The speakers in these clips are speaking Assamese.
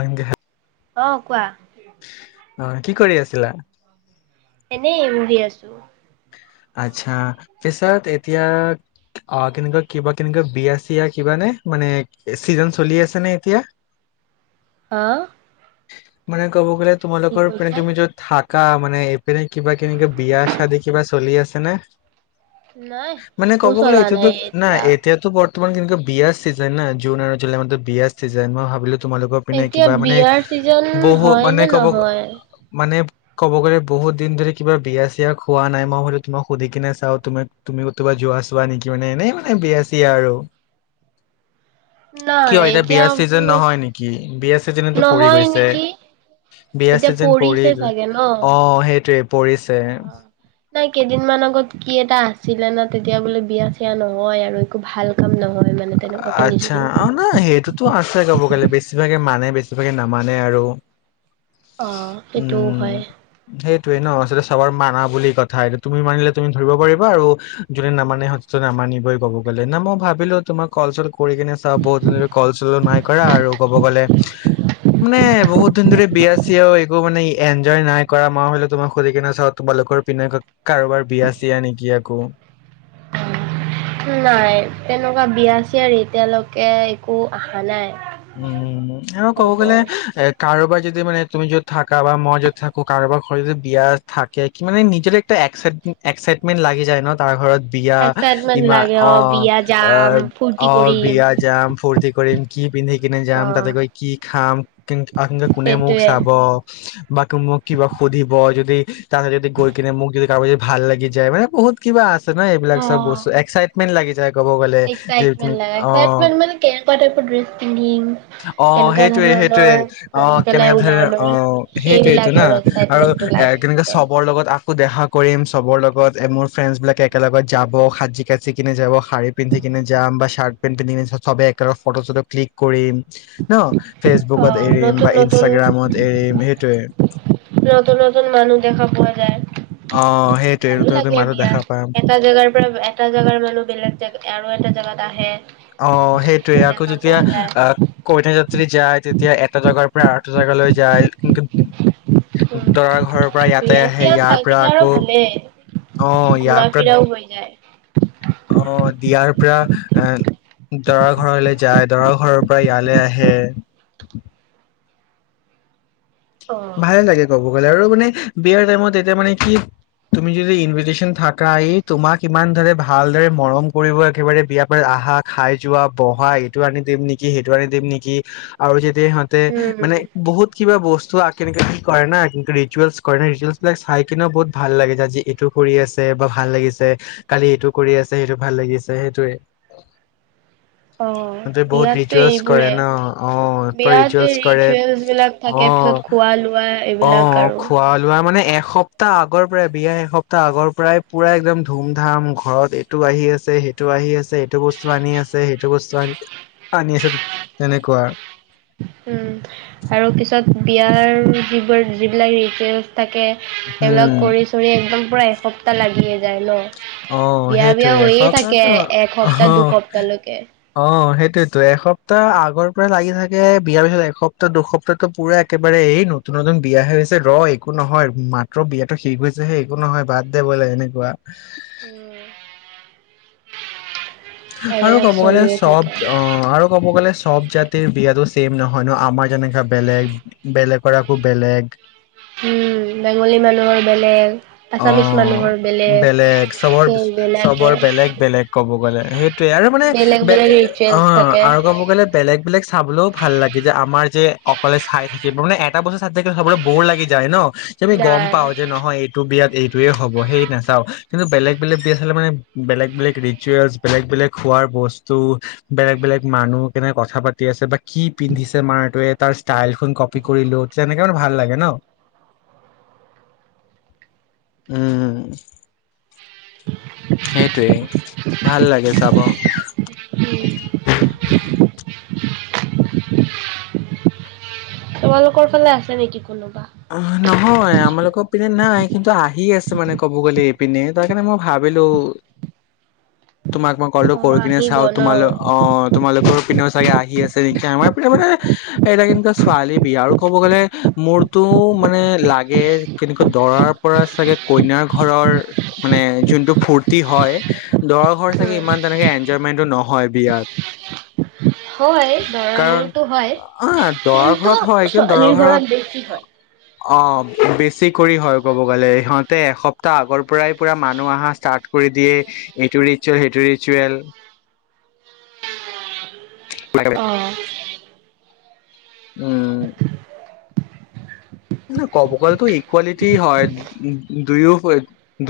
ঐ দেহা অহ কোৱা? অ কি কৰি আছিলা। এনেই উৰি আছোঁ। আচ্ছা পিছত এতিয়া অ কেনেকুৱা কিবা কেনেকুৱা বিয়া চিয়া কিবা নে মানে চিজন চলি আছে নে এতিয়া। হা মানে ক'ব গ'লে কি তোমালোকৰ মানে কৈছা? তুমি য'ত থাকা মানে এইপিনে কিবা কেনে বিয়া চাদী কিবা চলি আছে নে নাই মানে একো ক'ব গ'লে চলা এতিয়াটো নাই এতিয়া। এতিয়াটো বৰ তোমাৰ কিন্তু বিয়া চিজন না জুন আৰু জুলাই মাহতো বিয়া চিজন মই ভাবিলোঁ। তোমালোকৰ পিনে এতিয়া কিবা মানে। বিয়াৰ চিজন বহু হয় মানে নে ক'ব নহয় মানে ক'ব গ'লে বহুত দিন ধৰি কিবা বিয়া চিয়া খোৱা নাই মই হলোঁ তোমাক সুধি কিনে চাও তুমি তুমি কোবা যোৱা চোৱা নেকি মানে এনেই মানে বিয়া চিয়া আৰু নাই কিয় এতিয়া বিয়াৰ চিজন কোনো নহয় নেকি বিয়া চিজন নহয় নেকি বিয়া এতিয়া চিজন পৰি পৰিছে গ চাগে ন অ সেইটোৱে পৰিছে নাই কেইদিনমান আগত কি এটা আছিলে না তেতিয়া তেতিয়া বোলে বিয়া চিয়া নহয় আৰু একো ভাল কাম নহয় মানে তেনেকুৱা আচ্ছা শুনিছিলো। অ না সেইটোতো আছে ক'ব গ'লে বেছিভাগে মানে বেছিভাগে নামানে আৰু অ সেইটোও হয় এইটো ন আচলতে চবৰ মানা বুলি কথা তুমি মানিলে তুমি ধৰিব পাৰিবা আৰু যোনে নামানে স নামানিবই কব গলে না মই ভাবিলো তোমাক কল চল কৰি কিনে চাও বহুত দিন ধ কল চলো নাই কৰা আৰু কব গ'লে মানে বহুত দিন ধ বিয়া চিয়া ও একো মানে এনজয় নাই কৰা মাহ হলেও তোমাক সুধি কিনে চা তোমালোকৰ পিনে কাৰোবাৰ বিয়া চিয়া নেকি আকৌ নাই তেনেকুৱা বিয়া চিয়া এতিয়ালৈকে একো আশা নাই উম উ আৰু ক'ব গ'লে খবৰ। এ কাৰোবাৰ যদি মান তুমি য'ত থাকা বা মই যত থাকো কাৰবাৰ ঘৰত যদি বিয়া থাকে কি মে নিজৰ একটা এক এক্সাইটমেণ্ট লাগি যায় ন তাৰ ঘৰত বিয়া এক্সাইটমেন্ট ইমান লাগে অ বিয়া অ যাম ফূৰ্তি অ কৰিম বিয়া যাম ফূৰ্তি কৰিম কি সেই কিনে অ যাম তাতে গৈ কি খাম আৰু কোনে মোক সেইটোৱে চাব বা মোক কিবা সুধিব যদি তহা যদি গৈ কিনে মুখ যদি ক ভাল লাগি যায় মানে বহুত কিবা আছে নহয় এইবিলাক চব বস্তু এক্সাইটমেট লাগিছে এক্সাইটমেণ্ট লাগে এক্সইটমেণ্ট মানে কেনেুৱা টাইপৰ পিন্ধিম অ', কেনেকুৱা সেইটোৱে- সেইটোৱে ধৰণৰ অ কৰি ', পেলাই কেনেকে ধ ওলাম আৰু অ', সেইবিলাক সেইটোৱেইটো না আৰু আৰু এক্সাইটমেন্টটো এ লাগি কেনেকে থাকে চবৰ লগত আকৌ দেখা কৰিম। চবৰ লগত মোৰ ফ্ৰেণ্ডছ বিলাকে একেলগত যাব সাজি কাজিনে যাব সাৰী পিন্ধি কিনে যাম বা চাৰ্ট পেন্ট পিন্ধনে চবে একেলগ ফটো চটো ক্লিক কৰিম। ন', ফেচবুকত এৰিম নতুন বা নতুন নতুন ইনষ্টাগ্ৰামত এৰিম সেইটোয়ে। নতুন -নতুন মানুহ দেখা পোৱা যায়। অ সেইটোৱে ভালো নতুন নতুন লাগে মানুহ দেখা বিয়াত পাম এটা জেগাৰ পৰা এটা জেগাৰ মানুহ বেলেগ জেগা আৰু এটা জেগাত আহে। অ ', সেইটোৱে আকৌ দেখা যেতিয়া পোৱা যায় আহ', কৈ থকাত চে যদি যায় তেতিয়া এটা জোগাৰ পৰা আটা জেগালৈ যায় কিন্তু উম দৰা ঘৰৰ পৰা ইয়াতে বিয়া আহে চিয়া ইয়াৰ পৰা থাকিলে আৰু আকৌ ভালেই আহ', ইয়াৰ ঘূৰা পৰা ফিৰাও হৈ যায়। আহ', দিয়াৰ পৰা এ', দৰাৰ ঘৰলৈ যায় দৰাৰ ঘৰৰ পৰা ইয়ালৈ আহে। অ'। ভালে লাগে কব। গলে আৰু মান বিয়াৰ টাইমত এইতিয়া মানে কি তুমি যদি ইনভেটিচন থাকা তোমাক ইমান ভাল মৰম কৰিব একেবাৰে বিয়াৰ আহা খাই যোৱা বহা এইটো আনি দিম নেকি সেইটো আনি দিম নেকি আৰু যে দে হাতে মানে উম, বহুত কিবা বস্তু চোৱা কেনেকে কি কৰে না কিন্তু ৰিচুৱেলছ কৰে ন ৰিচুৱেলছ বিলাক চাই কিনেও বহুত ভাল লাগিছে আজি এইটো কৰি আছে বা ভাল লাগিছে কালি এইটো কৰি আছে সেইটো ভাল লাগিছে সেইটোৱে। অ', সিহঁতে বহুত বিয়াততো ৰিচুৱেলছ কৰে এইবোৰে ন অ পুৰা বিয়াত ৰিচুৱেলছ কৰে ৰিচুৱেলচ বিলাক অ থাকে পিছত খোৱা লোৱা অ এইবিলাক আৰু খোৱা লোৱা মানে এসপ্তাহ আগৰ পৰাই বিয়া এসপ্তাহ আগৰ পৰাই পুৰা একদম ধুম ধাম ঘৰত এইটো আহি আছে সেইটো আহি আছে এইটো বস্তু আনি আছে সেইটো বস্তু আনি -আনি আছে তেনেকুৱা। উম', আৰু পিছত বিয়াৰ যিবোৰ যিবিলাক ৰিচুৱেলচ থাকে সেইবিলাক উম কৰি চৰি একদম পূৰা এসপ্তাহ লাগি যায় ন। অ', বিয়া বিয়া সেইটয়ে হৈয়ে থাকে অ', এসপ্তাহ দুসপ্তাহলৈকে। - অ', সেইটো সেইতো এসপ্তাহ আগৰ পৰা লাগি থাকে বিয়াৰ পিছত এসপ্তাহ দুসপ্তাহো পুৰা একেবাৰে এই নতুন - নতুন বিয়াহে হৈছে ৰ একো নহয় মাত্ৰ বিয়াতো শিক গৈছেহে একো নহয় বাদ দে বোলে এনেকুৱা। উম', আৰু ক'ব গ'লে চব অ ', আৰু ক'ব গ'লে সব জাততিৰ বিয়াটো ছেম নহয় ন আমাৰ জেনেকা বেলেগ -বেলেগৰ আকৌ বেলেগ। উম', বেংগলী মানুহৰ বেলেগ, আছামিছ অ', মানুহৰ বেলেগ চবৰ- সেইবিলাকে। চবৰ বেলেগ- বেলেগ ক'ব গলে সেইটয়ে আৰু মানে বেলেগ বেলে বেলেগ ৰিচুৱেলচ অ', থাকে আৰু ক'ব গ'লে বেলেগ - বেলেগ চাবলৈও ভাল লাগে যে আমাৰ যে অকলে চাই থাকিবলে এটা বছৰ চাই থাকে চাবলৈ বৰ লাগি যায় ন। যে আমি গম নাই পাও যে নহয় এইটো বিয়াত এইটোয়ে হ'ব সেই নাচাও কিন্তু বেলেগ -বেলেগ বিয়া চালে মানে বেলেগ- বেলেগ ৰিচুৱেলছ বেলেগ- বেলেগ খোৱাৰ বস্তু বেলেগ - বেলেগ মানুহ কেনেক কথা পাতি আছে বা কি পিন্ধিছে মানুহটো এইটো তাৰ ষ্টাইলটো কপি কৰিলো তে এনেকে মানে ভাল লাগে ন। উম', সেইটোৱে ভাল লাগে চাব। [unintelligible] তোমালোকৰ ফালে আছে নেকি কোনোবা? অ নহয় আমাৰলোকৰ পিনে নাই কিন্তু আহি আছে মানে ক'ব গ'লে এই পিনে তাৰকাৰণে মই ভাবিলো তোমাক মই কলটো অ কৰ কিনে আহিব চাওঁ ন তোমালোক অ তোমালোকৰ পিনেও চাগে আহি আহি আছে নেকি আমাৰ পিনে মানে এইবিলাক এনেকোৱা ছোৱালী নেকি আৰু ক'ব গ'লে মোৰ টো মানে লাগে কেনেকোৱা দৰাৰ পৰা চাগে কইনাৰ ঘৰৰ মানে যোনটো ফুৰ্তি হয় দৰা ঘৰ উম চাগে ইমান তেনেকে এন এনজয়মেণ্টো নহয় বিয়াত হয় দৰা কাৰণ ঘৰটো হয় অ দৰা কিন্তু ঘৰত হয় কিন্তু দৰা ছোৱালীৰ ঘৰত বেছি হয়। অ বেছি বেছি কৰি হয় ক'ব গ'লে ইহঁত এসপ্তাহ আগৰ পৰাই পুৰা মানুহ আহা ষ্টাৰ্ট কৰি দিয়ে এইটো ৰিচুৱেল সেইটো ৰিচুৱেল অ উম ন ক'ব গ'লেতো ইকুৱালিটি হয় দুয়ো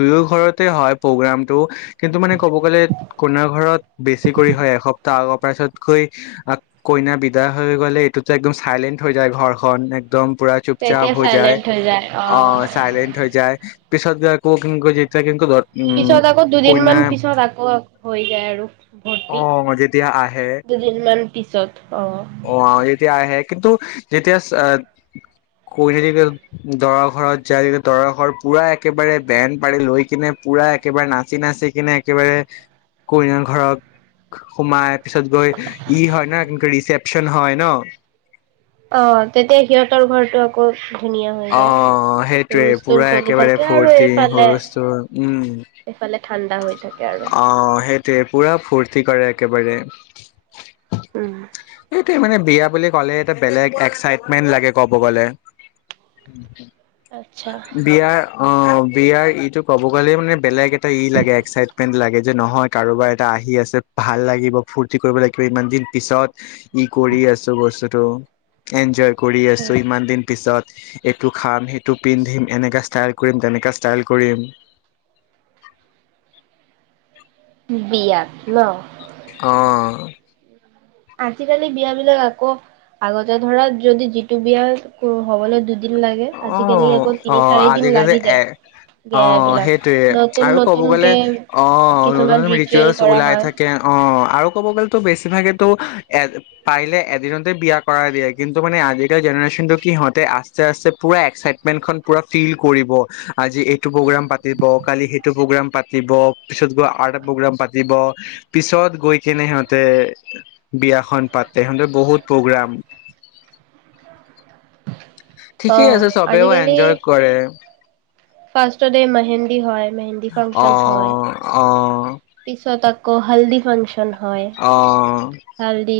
দুয়ো ঘৰতে হয় প্ৰগ্ৰামটো কিন্তু মানে ক'ব গ'লে কইনাৰ ঘৰত বেছি কৰি হয় এসপ্তাহ আগৰ পৰা পাছতকৈ কইনা বিদায় হৈ গ'লে এইটোতো একদম চাইলেণ্ট হৈ যায় ঘৰখন একদম পুৰা চুপচাপ তেতিয়া হৈ যায় চাইলেণ্ট হৈ যায় অ চাইলেণ্ট হৈ যায় পিছত গৈ আকৌ সেনেকুৱা যেতিয়া ঘৰত পিছত আকৌ দুদিনমান পিছত আকৌ হৈ যায় আৰু অ ভৰ্তি যেতিয়া আহে দুদিনমান পিছত অ যেতিয়া আহে কিন্তু যেতিয়া কইনা যেতিয়া দৰা ঘৰত যায় তিয়া দৰা ঘৰ পুৰা একেবাৰে বেন পাৰি লৈ কিনে পুৰা একেবাৰে নাচি নাচি কিনে একেবাৰে কইনাৰ ঘৰত সোমাই পিছত গৈ ই হয় ন কি ৰিচেপ অপচন হয় ন অ তেতিয়া সিহঁতৰ ঘৰটো আকৌ ধুনীয়া হৈ অ যায় সেইটোৱে হুলস্থুল পুৰা চলি একেবাৰে থাকে আৰু ফুৰ্তি এইফালে হূলস্থুল উম এইফালে ঠাণ্ডা হৈ থাকে আৰু তে পুৰা ফূৰ্তি কৰে একেবাৰে উম এইটো মানে বিয়া বুলি ক'লে এটা বেলেগ এক্সাইটমেণ্ট লাগে কব গলে আচ্ছা বিয়াৰ অ', বিয়াৰ ইটো ক'ব গ'লে মানে বেলেগ এ', তেই লাগে এক্সাইটমেণ্ট লাগে। যে', নহয় কাৰোবাৰ এটা আহি আছে ভাল লাগিব, ফূৰ্তি কৰিব লাগিব, ইমান দিন পিছত ই', কৰি আছো বস্তুটো এনজয়, কৰি আছো ইমান দিন পিছত, এইটো খাম', - সেইটো পিন্ধিম', এনেকা ষ্টাইল কৰিম', - তেনেকা ষ্টাইল কৰিম, বিয়াত ন', আহ', আজিকালি বিয়া', বিলাক আকৌ আগতে ধৰা যদি যিটো বিয়া হবলৈ দু, অ', - অ ', আজিকালি লাগি যায় এ', বিয়া অ', বিলাক সেইটোয়ে নতুন আৰু ক'ব গ'লে নতুনকে অ', নতুন- কিছুমান নতুন ৰিচুৱেল ৰিচুৱেলচ কৰা ওলাই হয় থাকে অ', আৰু ক'ব গ'লেতো বেছিভাগে ত', এ', পাৰিলে এদিনতে বিয়া কৰাই দিয়ে কিন্তু মানে আজিকালি জেনেৰেচনটো কি সিহঁতে আস্তে পুৰা এক্সাইটমেন্টখন পুৰা ফিল কৰিব, আজি এইটো প্ৰগ্ৰোম পাতিব কালি সেইটো প্ৰগ্ৰাম পাতি, পাতিব পিছত গৈ আৰ্ট প্ৰগ্ৰাম পাতিব, পিছত গৈ কেনে সিহঁতে বিয়াখন পাতে সিহঁতে বহুত প্ৰগ্ৰাম। ত', ঠিকেই আছে চবেও আজিকালি এনজয় কৰে ফাৰ্ষ্টততে মেহেন্দী হয়। মেহেন্দী ফাংচন হয় অ', - অ', পিছত তাত, আকৌ হল্দি ফাংচন, হয়', অ হালদি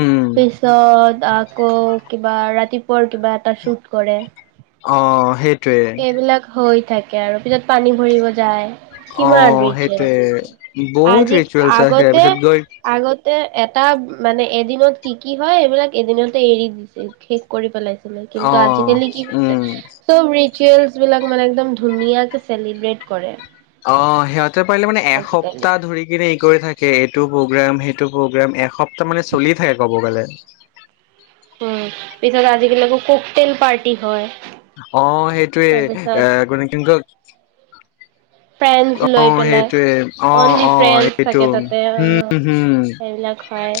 উম পিছত, আকৌ, কিবা ৰাতিপুৱাৰ কিবা এটা শ্বুট কৰে। অ', সেই এইবিলাক হৈ থাকে। তাকে আৰু পিছত পানী ভৰিব যায়, অ কিমান ৰিচুৱেল সেইটোৱে আছে বহুত আজি ৰিচুৱেলছ আছে তাৰপিছত আগতে- গৈ আগতে এ, তাত মানে এদিনত কি', - কি ', হয় এইবিলাক এদিনতে এৰি দিছে শেষ কৰি পেলাইছে। অ কিন্তু আজিকালি কি হৈছে উম চব, ৰিচোৱেল বিলাক মানে একদম ধুনীয়াকে চেলিব্ৰট কৰে। অ', সিহঁত, পাৰিলে মানে আজিকালি। এসপ্তাহ ধৰি কিনে ই', কৰি থাকে, এইটো প্ৰগ্ৰাম, সেইটো প্ৰগ্ৰাম, এস তাৰমানে চলিয়ে থাকে ক'ব গ'লে, [unintelligible] উম', পিছত আজিকালি কক-তেল পাৰ্টি হয়। অ', সেইটোয়ে তাৰপিছত এ', গলে কিন্তু ফ্ৰেণ্ডছ অ লৈ পেলাই সেইটোৱে অ অনলি অ ফ্ৰেণ্ডছ সেইটো থাকে তাতে অ' হম হম সেইবিলাক হয়।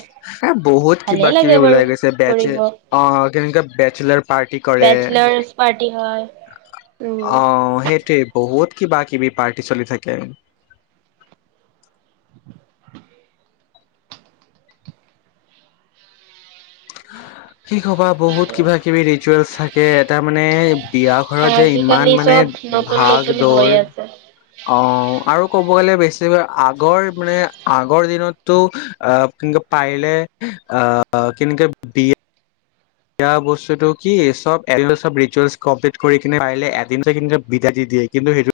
বহুত ভালে কিবা কিবি লাগে বাৰু ওলাই গৈছে ব কৰিব অ কেনো বেচেলাৰ পাৰ্টি কৰে বেচলাৰছ পাৰ্টি হয় অ উম সেইটোৱে বহুত কিবা কিবি পাৰ্টি চলি থাকে হয় কি কবা বহুত সেইটোৱে কিবা কিবি ৰিচুৱেলছ থাকে কেত তাৰ মানে বিয়া ঘৰত যে আজিকালি ইমান মানে চব নতুন ভাগ নতুন হৈ দৌৰ আছে অ আৰু ক'ব গ'লে বেছিভৈ আগৰ মানে আগৰ দিনতটো আহ কেনেকে পাৰিলে আহ কেনেকে বিয়া সয়া বস্তুতটো কি চব এদ চব ৰিচুৱেল কমপ্লিট কৰি কিনে পাৰিলে এদিন বিদা দি দিয়ে কিন্তু সেইটো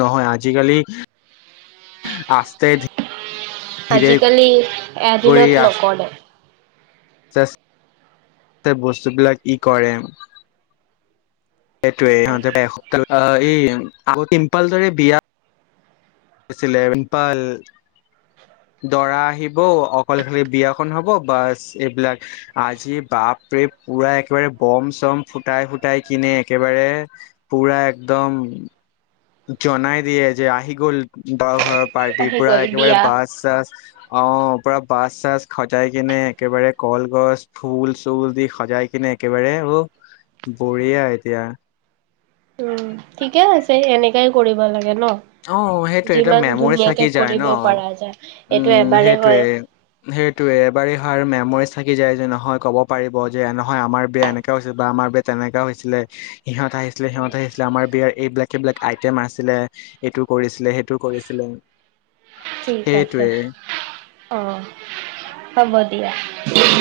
নহয় আজিকালি আস্তে ধীৰে আজিকালি এদিনত নকৰে চছ বস্তুবিলাক ই কৰে সেইটোয়ে ইহঁতে এসপ্তাহ লৈ অ এই আগ পিম্পাল দৰে বিয়া ছলেভন পাল দৰা আহিব অকলেলে বিয়াখন হব বাছ এইবিলাক আজি বাপৰে পুৰা একেবাৰে বম চম ফুটাই ফুটাই কিনে একেবাৰে পুৰা একদম জনাই দিয়ে যে আহি গ'ল দৰা ঘৰ পাৰ্টিৰ আহি পৰা গ'ল একেবাৰে বিয়া বাছ চাছ অ পূৰা বাছ চাছ সজাই কিনে একেবাৰে কলগছ ফুল চুল দি সজাই কিনে একেবাৰে অ বৰিয়া আৰু এতিয়া। উম ঠিকে আছে এনেকাই কৰিব লাগে। ন অ সেইটোৱে এয়া যিমান মেমৰি ধুনীয়াকে থাকি যায় ন কৰিব পৰা যায় এইটো উম এবাৰে সেইটোৱে হয় সেইটোৱে এবাৰেই হয় মেমৰি থাকি যায় যে নহয়। নহয় ক'ব পাৰিব যে নহয় আমাৰ বিয়া এনেককাা হৈছিল বা আমাৰ বিয়া তেনেককা হৈছিলে? সিহঁত আহিছিলে সিহঁতআহিছিলে আমাৰয়াৰ এইবিলাক। সবিলাক আইটেম আছিলে? এইটো কৰিছিলে সেইটো কৰিছিলে? ঠিক আছে সেইটোৱে অ হ'ব দিয়া?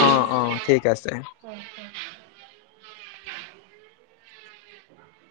অ অ ঠিক আছে। দিয়া